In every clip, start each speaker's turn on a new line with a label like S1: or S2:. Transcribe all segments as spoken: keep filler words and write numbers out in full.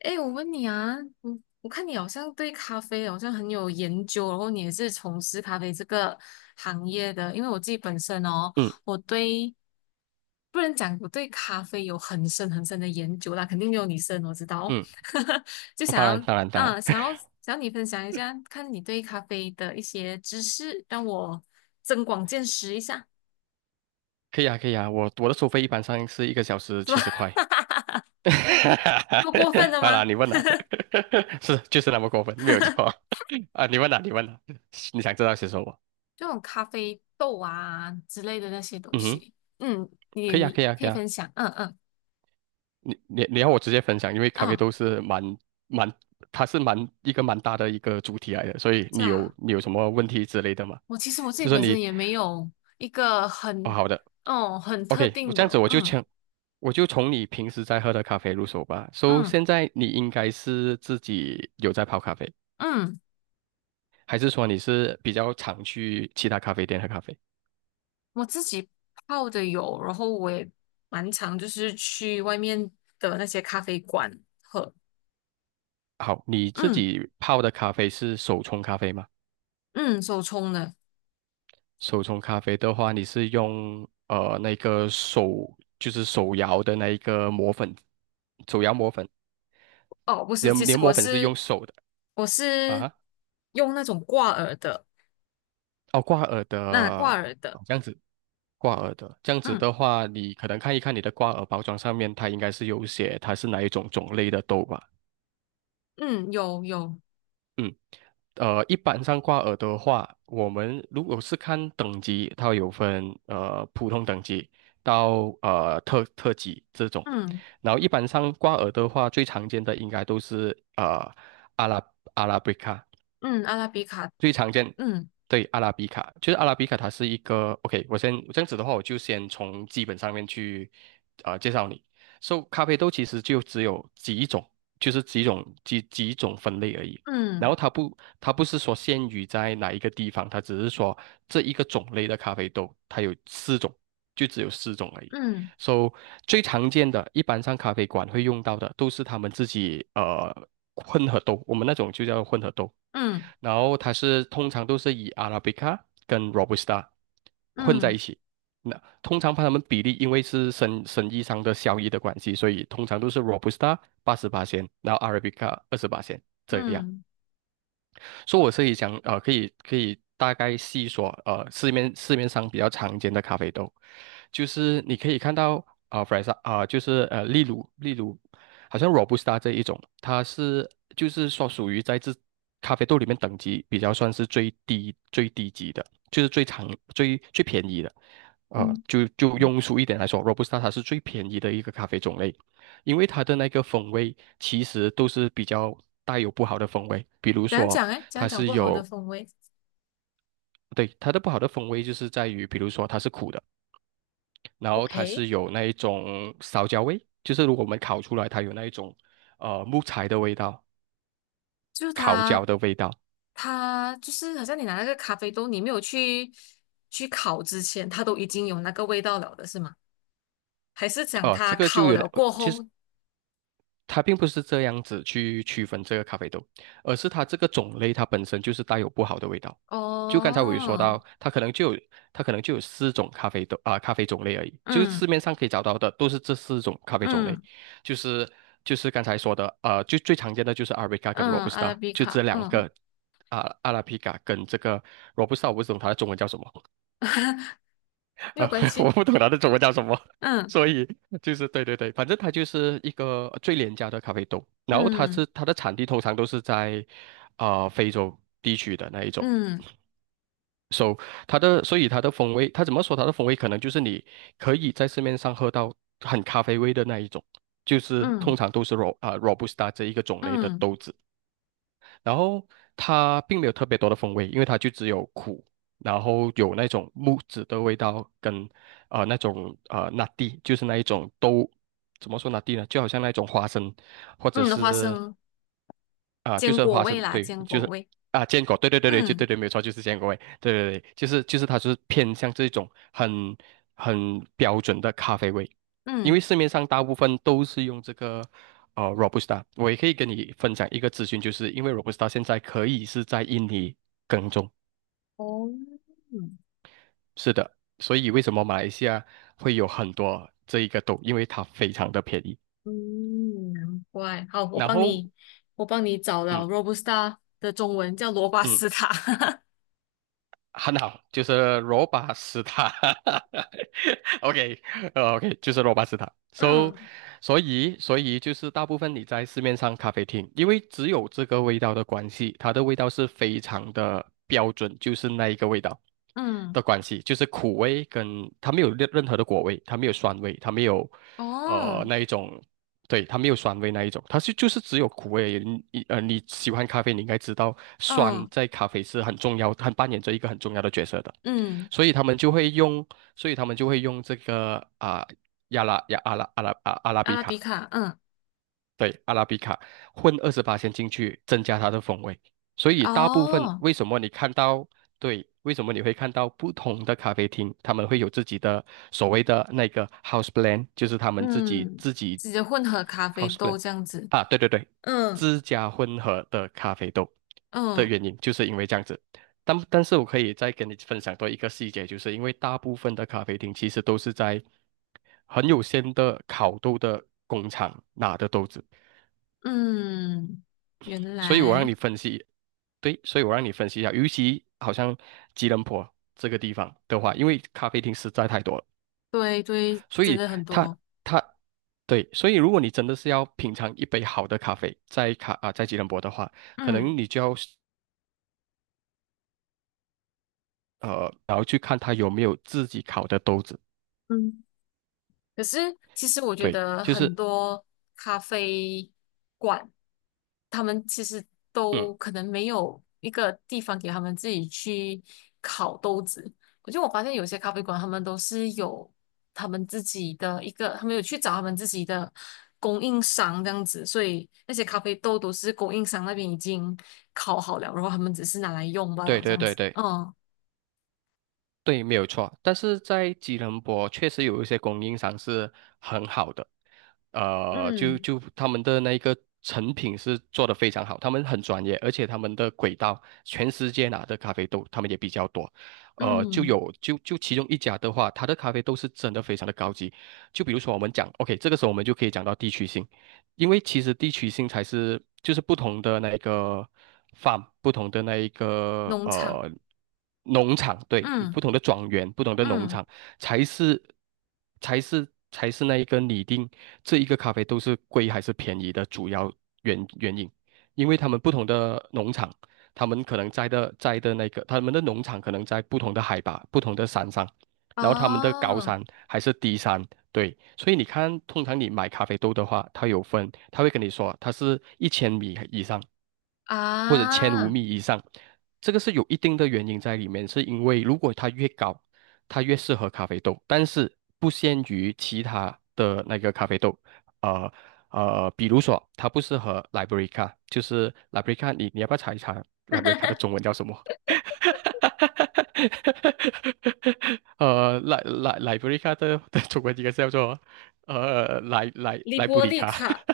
S1: 哎，我问你啊，我我看你好像对咖啡好像很有研究，然后你也是从事咖啡这个行业的。因为我自己本身哦，
S2: 嗯
S1: 我对不能讲我对咖啡有很深很深的研究啦，肯定没有你深，我知道。
S2: 嗯，
S1: 就想
S2: 当然
S1: 要
S2: 当然当然，
S1: 嗯，想要想要你分享一下，看你对咖啡的一些知识，让我增广见识一下，
S2: 可以啊可以啊，我我的收费一般上是一个小时
S1: 是吧？
S2: 七十块。
S1: 这么过分 的
S2: 好啦，
S1: 吗？
S2: 你问啦，是就是那么过分，没有错 啊。你问啦，你问啦，你想知道些什么？
S1: 这种咖啡豆啊之类的那些东
S2: 嗯哼，
S1: 西，嗯，
S2: 可以啊可
S1: 你
S2: 以啊
S1: 可
S2: 可
S1: 以
S2: 以啊，
S1: 分享，嗯嗯
S2: 你你你要我直接分享，因为咖啡
S1: 嗯，
S2: 豆是蛮蛮，它是蛮一个蛮大的一个主题来的，所以
S1: 是
S2: 你有
S1: 啊，
S2: 你有什么问题之类的吗？
S1: 我其实我自己
S2: 就说
S1: 本
S2: 你
S1: 身也没有一个
S2: 哦
S1: 很，
S2: 好的。
S1: 哦，很特
S2: OK，我
S1: 定
S2: 这样子
S1: 的，
S2: 我就
S1: 嗯
S2: 从我就从你平时在喝的咖啡入手吧。So，
S1: 嗯
S2: 现在你应该是自己有在泡咖啡，
S1: 嗯，
S2: 还是说你是比较常去其他咖啡店喝咖啡？
S1: 我自己泡的有，然后我也蛮常就是去外面的那些咖啡馆喝，
S2: 好，你自
S1: 嗯
S2: 己泡的咖啡是手冲咖啡吗？
S1: 嗯，手冲的，
S2: 手冲咖啡的话，你是用呃那个手就是手摇的那一个磨粉，手摇磨粉，
S1: 哦，不
S2: 你
S1: 是，
S2: 的
S1: 其
S2: 你的
S1: 实我
S2: 磨粉是用
S1: 是
S2: 手的
S1: 我是
S2: 啊？
S1: 用那种挂耳的，
S2: 哦，挂耳的，
S1: 那挂耳的。
S2: 哦这样子，挂耳的，这样子
S1: 嗯。
S2: 的话，你可能看一看你的挂耳包装上面，它应该是有写它是哪一种种类的豆吧。
S1: 嗯，有有，
S2: 嗯，呃，一般上挂耳的话，我们如果是看等级，它有分呃普通等级到呃特特级这种，
S1: 嗯
S2: 然后一般上挂耳的话，最常见的应该都是呃阿拉阿拉比卡，
S1: 嗯，阿拉比卡，
S2: 最常见，
S1: 嗯
S2: 对，阿拉比卡，就是阿拉比卡，它是一个 OK。我先这样子的话，我就先从基本上面去呃介绍你。So，咖啡豆其实就只有几种，就是几种几几种分类而已。然
S1: 嗯
S2: 后它不，它不是说限于在哪一个地方，它只是说这一个种类的咖啡豆，它有四种，就只有四种而已。
S1: 嗯
S2: So，最常见的，一般上咖啡馆会用到的，都是他们自己呃混合豆，我们那种就叫混合豆。
S1: 嗯
S2: 然后它是通常都是以 Arabica 跟 Robusta 混在
S1: 嗯
S2: 一起。那通常把它们比例，因为是生生意上的效益的关系，所以通常都是 Robusta 八十八仙然后 Arabica 二十八仙这样。
S1: 嗯
S2: 所以我是以讲，呃，可以可以大概细说，呃，市面市面上比较常见的咖啡豆，就是你可以看到，啊呃弗莱萨，啊、就是呃，例如例如，好像 Robusta 这一种，它是就是说属于在这咖啡豆里面等级比较算是最低最低级的，就是最常最最便宜的，呃，
S1: 嗯，
S2: 就就庸俗一点来说，Robusta 它是最便宜的一个咖啡种类。因为它的那个风味其实都是比较带有不好的风味，比如
S1: 讲
S2: 说
S1: 讲哎，讲
S2: 它
S1: 讲
S2: 是
S1: 不好的
S2: 有，
S1: 风味，
S2: 对，它的不好的风味就是在于，比如说它是苦的，然后它
S1: OK，
S2: 是有那一种烧焦味，就是如果我们烤出来，它有那一种呃木材的味道、
S1: 就是
S2: 烤
S1: 它
S2: 焦的味道，
S1: 它就是好像你拿那个咖啡豆，你没有去去烤之前，它都已经有那个味道了的是吗？还是讲
S2: 呃，这
S1: 它
S2: 个就
S1: 烤
S2: 有
S1: 了
S2: 点
S1: 过后？
S2: 它并不是这样子去区分这个咖啡豆，而是它这个种类它本身就是带有不好的味道。就刚才我有说
S1: 哦，
S2: 到，它可能就有它可能就有四种咖啡豆啊、咖啡种类而已，就是市
S1: 嗯
S2: 面上可以找到的都是这四种咖啡种类，
S1: 嗯
S2: 就是就是刚才说的，呃，就最常见的就是阿 r a b 跟罗
S1: 嗯，
S2: 布斯
S1: 阿拉
S2: 塔，
S1: 比
S2: 就这
S1: 卡，
S2: 两
S1: 嗯，
S2: 个啊、阿拉比卡跟这个 Robusta，我不懂它的中文叫什么，
S1: 没有
S2: 啊，
S1: 关
S2: 我
S1: 系，
S2: 不懂它的中文叫什么，
S1: 嗯
S2: 所以就是对对对，反正它就是一个最廉价的咖啡豆，然后它是
S1: 嗯
S2: 它的产地通常都是在啊、呃非洲地区的那一种
S1: 嗯
S2: ，so 它的所以它的风味，它怎么说它的风味可能就是你可以在市面上喝到很咖啡味的那一种，就是通
S1: 嗯
S2: 常都是 ro 啊、robusta 这一个种类的
S1: 嗯
S2: 豆子，然后它并没有特别多的风味，因为它就只有苦，然后有那种木质的味道跟呃那种呃拿地，就是那一种都怎么说拿地呢？就好像那种花生或者
S1: 嗯，花
S2: 是
S1: 生
S2: 啊，就
S1: 坚
S2: 是
S1: 果
S2: 花
S1: 味
S2: 生，
S1: 啦，
S2: 对，
S1: 坚
S2: 就
S1: 果
S2: 是
S1: 味。
S2: 啊，坚果，对对对对，就对
S1: 嗯
S2: 对，没有错，就是坚果味，对对对，就是就是它就是偏向这种很很标准的咖啡味，因为
S1: 嗯，
S2: 市面上大部分都是用这个呃 Robusta，我也可以跟你分享一个资讯，就是因为 Robusta 现在可以是在印尼耕种，
S1: 哦，嗯，
S2: 是的，所以为什么马来西亚会有很多这一个豆，因为它非常的便宜，
S1: 嗯，难怪。好，我
S2: 然
S1: 帮
S2: 后
S1: 你，我帮你找了
S2: 嗯
S1: Robusta 的中文叫罗巴
S2: 嗯，
S1: 斯塔。
S2: 很好，就是罗巴斯塔。OK，呃，OK，就是罗巴斯塔。So，
S1: 嗯
S2: 所以所以就是大部分你在市面上咖啡厅，因为只有这个味道的关系，它的味道是非常的标准，就是那一个味道
S1: 嗯，
S2: 的关系，就是苦味跟它没有任任何的果味，它没有酸味，它没有呃
S1: 哦，
S2: 那一种，对，它没有酸味那一种，它是就是只有苦味而已。你你呃你喜欢咖啡，你应该知道酸
S1: 嗯
S2: 在咖啡是很重要，它扮演着一个很重要的角色的。
S1: 嗯，
S2: 所以他们就会用，所以他们就会用这个啊、亚拉亚阿拉阿拉啊阿拉
S1: 阿
S2: 比
S1: 拉比
S2: 卡，
S1: 卡，嗯，
S2: 对，阿拉比卡混二十八先进去，增加它的风味。所以大部分
S1: 哦，
S2: 为什么你看到，对，为什么你会看到不同的咖啡厅，他们会有自己的所谓的那个 house blend，就是他们自己
S1: 嗯，
S2: 自己
S1: 直接混合咖啡
S2: house
S1: 豆
S2: blend
S1: 这样子。
S2: 啊，对对对，
S1: 嗯
S2: 自家混合的咖啡豆的
S1: 嗯
S2: 原因，就是因为这样子。但但是我可以再跟你分享多一个细节，就是因为大部分的咖啡厅其实都是在很有限的烤豆的工厂拿的豆子，
S1: 嗯，原
S2: 所以我让
S1: 来，
S2: 你分析，对，所以我让你分析一下，尤其好像吉隆坡这个地方的话，因为咖啡厅实在太多了，
S1: 对对，
S2: 所
S1: 真
S2: 以
S1: 的很
S2: 它
S1: 多。
S2: 它对，所以如果你真的是要品尝一杯好的咖啡，在卡啊、在吉隆坡的话，可
S1: 嗯
S2: 能你就要呃，然后去看它有没有自己烤的豆子，
S1: 嗯。可是其实我觉
S2: 对，
S1: 得
S2: 就是。
S1: 很多咖啡馆，他们其实
S2: 嗯。
S1: 都可能没有一个地方给他们自己去烤豆子。我是我发现有些咖啡馆，他们都是有他们自己的一个，他们有去找他们自己的供应商这样子，所以那些咖啡豆都是供应商那边已经烤好了，然后他们只是拿来用罢
S2: 对
S1: 了这
S2: 对
S1: 样
S2: 对
S1: 子。
S2: 对
S1: 嗯
S2: 对，没有错。但是在吉隆坡确实有一些供应商是很好的，呃，就
S1: 嗯
S2: 就他们的那个成品是做的非常好，他们很专业，而且他们的轨道全世界拿的咖啡豆他们也比较多，呃，就
S1: 嗯，
S2: 有就就其中一家的话，它的咖啡豆是真的非常的高级。就比如说我们讲，OK，这个时候我们就可以讲到地区性。因为其实地区性才是就是不同的那一个 farm，不同的那一个
S1: 农场，
S2: 呃农场，对，
S1: 嗯
S2: 不同的庄园，不同的农
S1: 嗯，
S2: 场才是才是才是那一个拟定这一个咖啡豆是贵还是便宜的主要原原因，因为他们不同的农场，他们可能栽的栽的那个他们的农场可能在不同的海拔、不同的山上，然后他们的高
S1: 哦。
S2: 山还是低山。对，所以你看，通常你买咖啡豆的话，它有分，它会跟你说它是一千米以上，或者千五
S1: 啊，
S2: 米以上，这个是有一定的原因在里面，是因为如果它越高，它越适合咖啡豆，但是不限于其他的那个咖啡豆，呃呃，比如说它不适合 Liberica，就是 Liberica，你你要不要查一查 Liberica 的中文叫什么？呃，来来来，布里卡的 的中文應該是叫做呃萊萊
S1: 利
S2: 萊布
S1: 波
S2: 里
S1: 利
S2: 卡。
S1: 卡，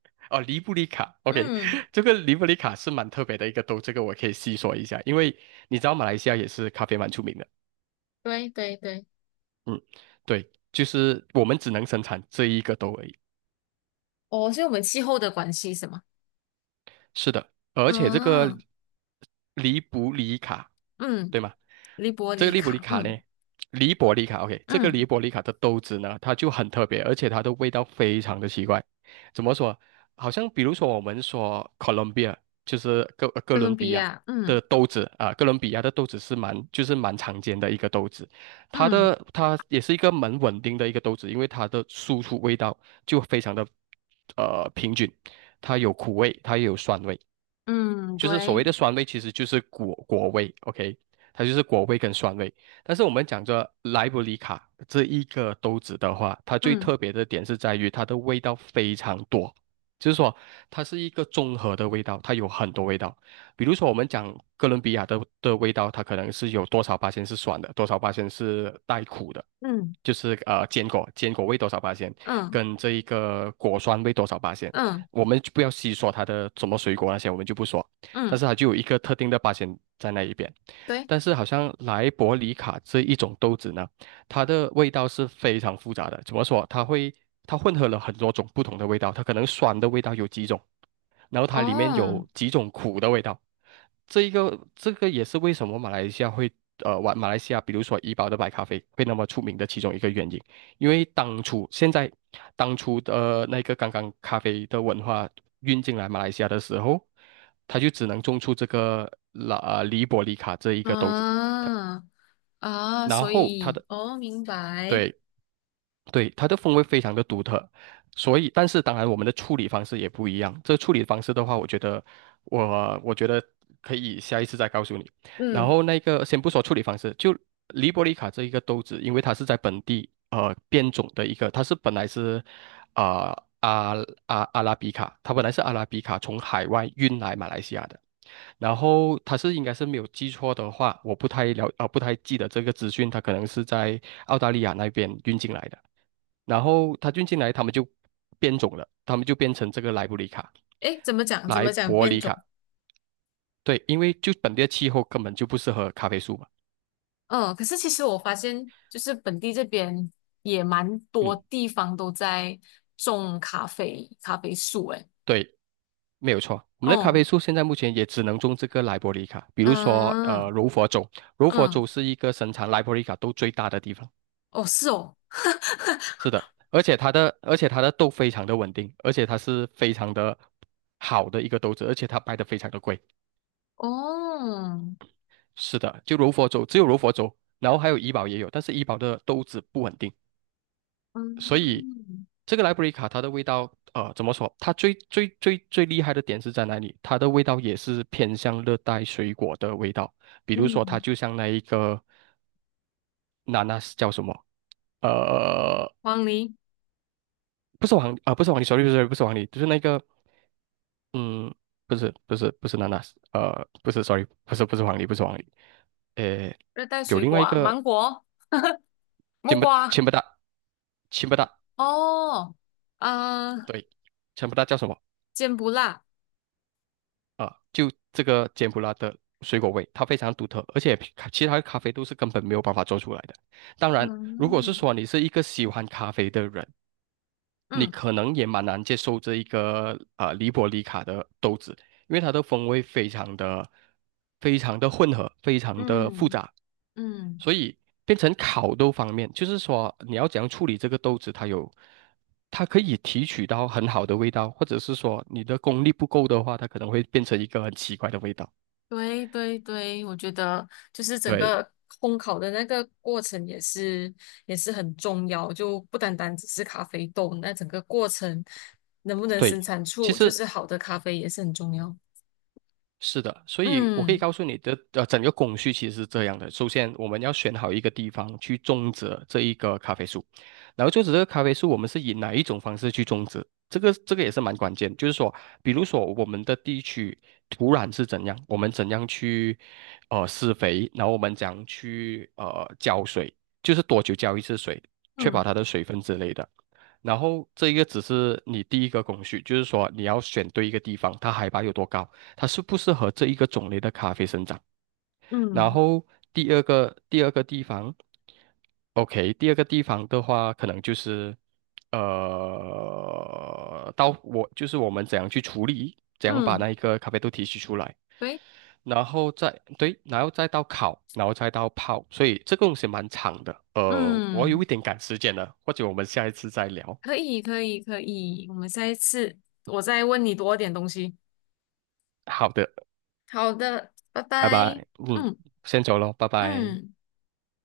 S2: 哦，黎布里卡。OK，
S1: 嗯，
S2: 这个黎布里卡是蛮特别的一个豆，这个我可以细说一下，因为你知道马来西亚也是咖啡蛮出名的，
S1: 对对对，
S2: 嗯，对，就是我们只能生产这一个豆而已，
S1: 哦，所以我们气候的关系是吗？
S2: 是的，而且这个
S1: 嗯
S2: 利布里卡，
S1: 嗯，
S2: 对吗？
S1: 利波
S2: 这个
S1: 利
S2: 利布里
S1: 卡，
S2: 卡呢，
S1: 嗯
S2: 利伯利卡，OK，这个
S1: 嗯，
S2: 利伯利卡的豆子呢，它就很特别，而且它的味道非常的奇怪。怎么说？好像比如说我们说 Colombia，就是哥呃哥
S1: 哥
S2: 伦
S1: 伦比
S2: 比亚
S1: 亚，嗯
S2: 的豆子啊，哥伦比亚的豆子是蛮就是蛮常见的一个豆子，它
S1: 嗯
S2: 的它也是一个蛮稳定的一个豆子，因为它的输出味道就非常的呃平均，它有苦味，它也有酸味。
S1: 嗯，
S2: 就是所谓
S1: 对，
S2: 的酸味，其实就是果果味，OK，它就是果味跟酸味。但是我们讲着莱布里卡这一个豆子的话，它最
S1: 嗯
S2: 特别的点是在于它的味道非常多，就是说它是一个综合的味道，它有很多味道。比如说我们讲哥伦比亚的的味道，它可能是有多少八仙是酸的，多少八仙是带苦的。
S1: 嗯
S2: 就是呃坚果，坚果味多少八仙，
S1: 嗯
S2: 跟这一个果酸味多少八仙，
S1: 嗯
S2: 我们就不要细说它的什么水果那些，我们就不说。但
S1: 嗯，
S2: 是它就有一个特定的八仙在那一边。
S1: 对，
S2: 但是好像莱伯里卡这一种豆子呢，它的味道是非常复杂的。怎么说？它会它混合了很多种不同的味道，它可能酸的味道有几种，然后它里面
S1: 哦，
S2: 有几种苦的味道。这一个这个也是为什么马来西亚会呃，马马来西亚比如说怡宝的白咖啡会那么出名的其中一个原因。因为当初现在当初的那个刚刚咖啡的文化运进来马来西亚的时候，他就只能种出这个拉啊黎伯里卡这一个豆子，
S1: 啊啊，
S2: 然
S1: 所
S2: 后他
S1: 以
S2: 的
S1: 哦，明白，
S2: 对对，它的风味非常的独特，所以，但是当然我们的处理方式也不一样。这处理方式的话，我觉得我我觉得可以下一次再告诉你。然
S1: 嗯，
S2: 后那个先不说处理方式，就黎波里卡这一个豆子，因为它是在本地呃变种的一个，它是本来是啊、呃、阿阿阿拉比卡，它本来是阿拉比卡从海外运来马来西亚的。然后他是应该是没有记错的话，我不太了啊、不太记得这个资讯，他可能是在澳大利亚那边运进来的。然后他运进来，他们就变种了，他们就变成这个莱布里卡、
S1: 诶，怎么讲？怎
S2: 莱
S1: 么讲
S2: 伯
S1: 变
S2: 里
S1: 种？
S2: 卡。对，因为就本地的气候根本就不适合咖啡树嘛。
S1: 嗯，可是其实我发现，就是本地这边也蛮多
S2: 嗯，
S1: 地方都在种咖啡咖啡树，诶，
S2: 对，没有错。我们的咖啡
S1: 哦，
S2: 树现在目前也只能种这个莱伯里卡，比如说呃
S1: 嗯
S2: 柔佛州，柔佛
S1: 嗯，
S2: 州是一个生产莱伯里卡豆最大的地方。
S1: 哦是哦，
S2: 是的，而且它的而且它的豆非常的稳定，而且它是非常的好的一个豆子，而且它卖的非常的贵。
S1: 哦，
S2: 是的，就柔佛州只有柔佛州，然后还有怡宝也有，但是怡宝的豆子不稳定，所以
S1: 嗯
S2: 这个莱布里卡它的味道，呃，怎么说？它最最最最厉害的点是在哪里？它的味道也是偏向热带水果的味道，比如说它
S1: 嗯，
S2: 就像那一个娜娜是叫什么？呃，
S1: 黄梨、
S2: 不是黄啊、不是黄梨 s o r r 不是黄梨，就是那个嗯，不是不是不是娜娜，呃，不是，sorry，不是不是黄梨，不是黄梨，呃，
S1: 热带
S2: 有
S1: 水
S2: 另
S1: 果
S2: 外一
S1: 啊，
S2: 个
S1: 芒果、木
S2: 柬埔
S1: 瓜，
S2: 柬不寨柬不寨，
S1: 哦，啊，
S2: 对，柬埔寨叫什么
S1: 坚不辣，
S2: 啊？就这个柬埔寨的水果味，它非常独特，而且其他的咖啡都是根本没有办法做出来的。当然，如果是
S1: 嗯
S2: 说你是一个喜欢咖啡的人，你
S1: 嗯
S2: 可能也蛮难接受这一个啊黎伯里卡的豆子，因为它的风味非常的非常的混合，非常的复
S1: 嗯
S2: 杂。
S1: 嗯。
S2: 所以变成烤豆方面，就是说你要怎样处理这个豆子，它有，它可以提取到很好的味道，或者是说你的功力不够的话，它可能会变成一个很奇怪的味道。
S1: 对对对，我觉得就是整
S2: 对
S1: 个烘烤的那个过程也是也是很重要，就不单单只是咖啡豆，那整个过程能不能
S2: 对，
S1: 生产
S2: 其
S1: 出就
S2: 实
S1: 是好的咖啡也是很重要。
S2: 是的，所以我可以
S1: 嗯
S2: 告诉你的，呃，整个工序其实是这样的。首先，我们要选好一个地方去种植这一个咖啡树，然后种植这个咖啡树，我们是以哪一种方式去种植？这个这个也是蛮关键，就是说，比如说我们的地区土壤是怎样，我们怎样去呃施肥，然后我们怎样去呃浇水，就是多久浇一次水，确保
S1: 嗯
S2: 它的水分之类的。然后这一个只是你第一个工序，就是说你要选对一个地方，它海拔有多高，它适不适合这一个种类的咖啡生长。然
S1: 嗯
S2: 后第二个第二个地方，OK，第二个地方的话，可能就是呃，到我就是我们怎样去处理，怎样把
S1: 嗯，
S2: 那一个咖啡豆提取出来，
S1: 对，
S2: 然后再对，然后再到烤，然后再到泡，所以这个东西蛮长的。呃，我有
S1: 嗯，
S2: 一点赶时间了，或者我们下一次再聊。
S1: 可以可以可以，我们下一次我再问你多点东西。
S2: 好的，
S1: 好的，拜
S2: 拜
S1: 拜。
S2: 拜。嗯，
S1: 嗯
S2: 先走喽，拜拜。
S1: 嗯。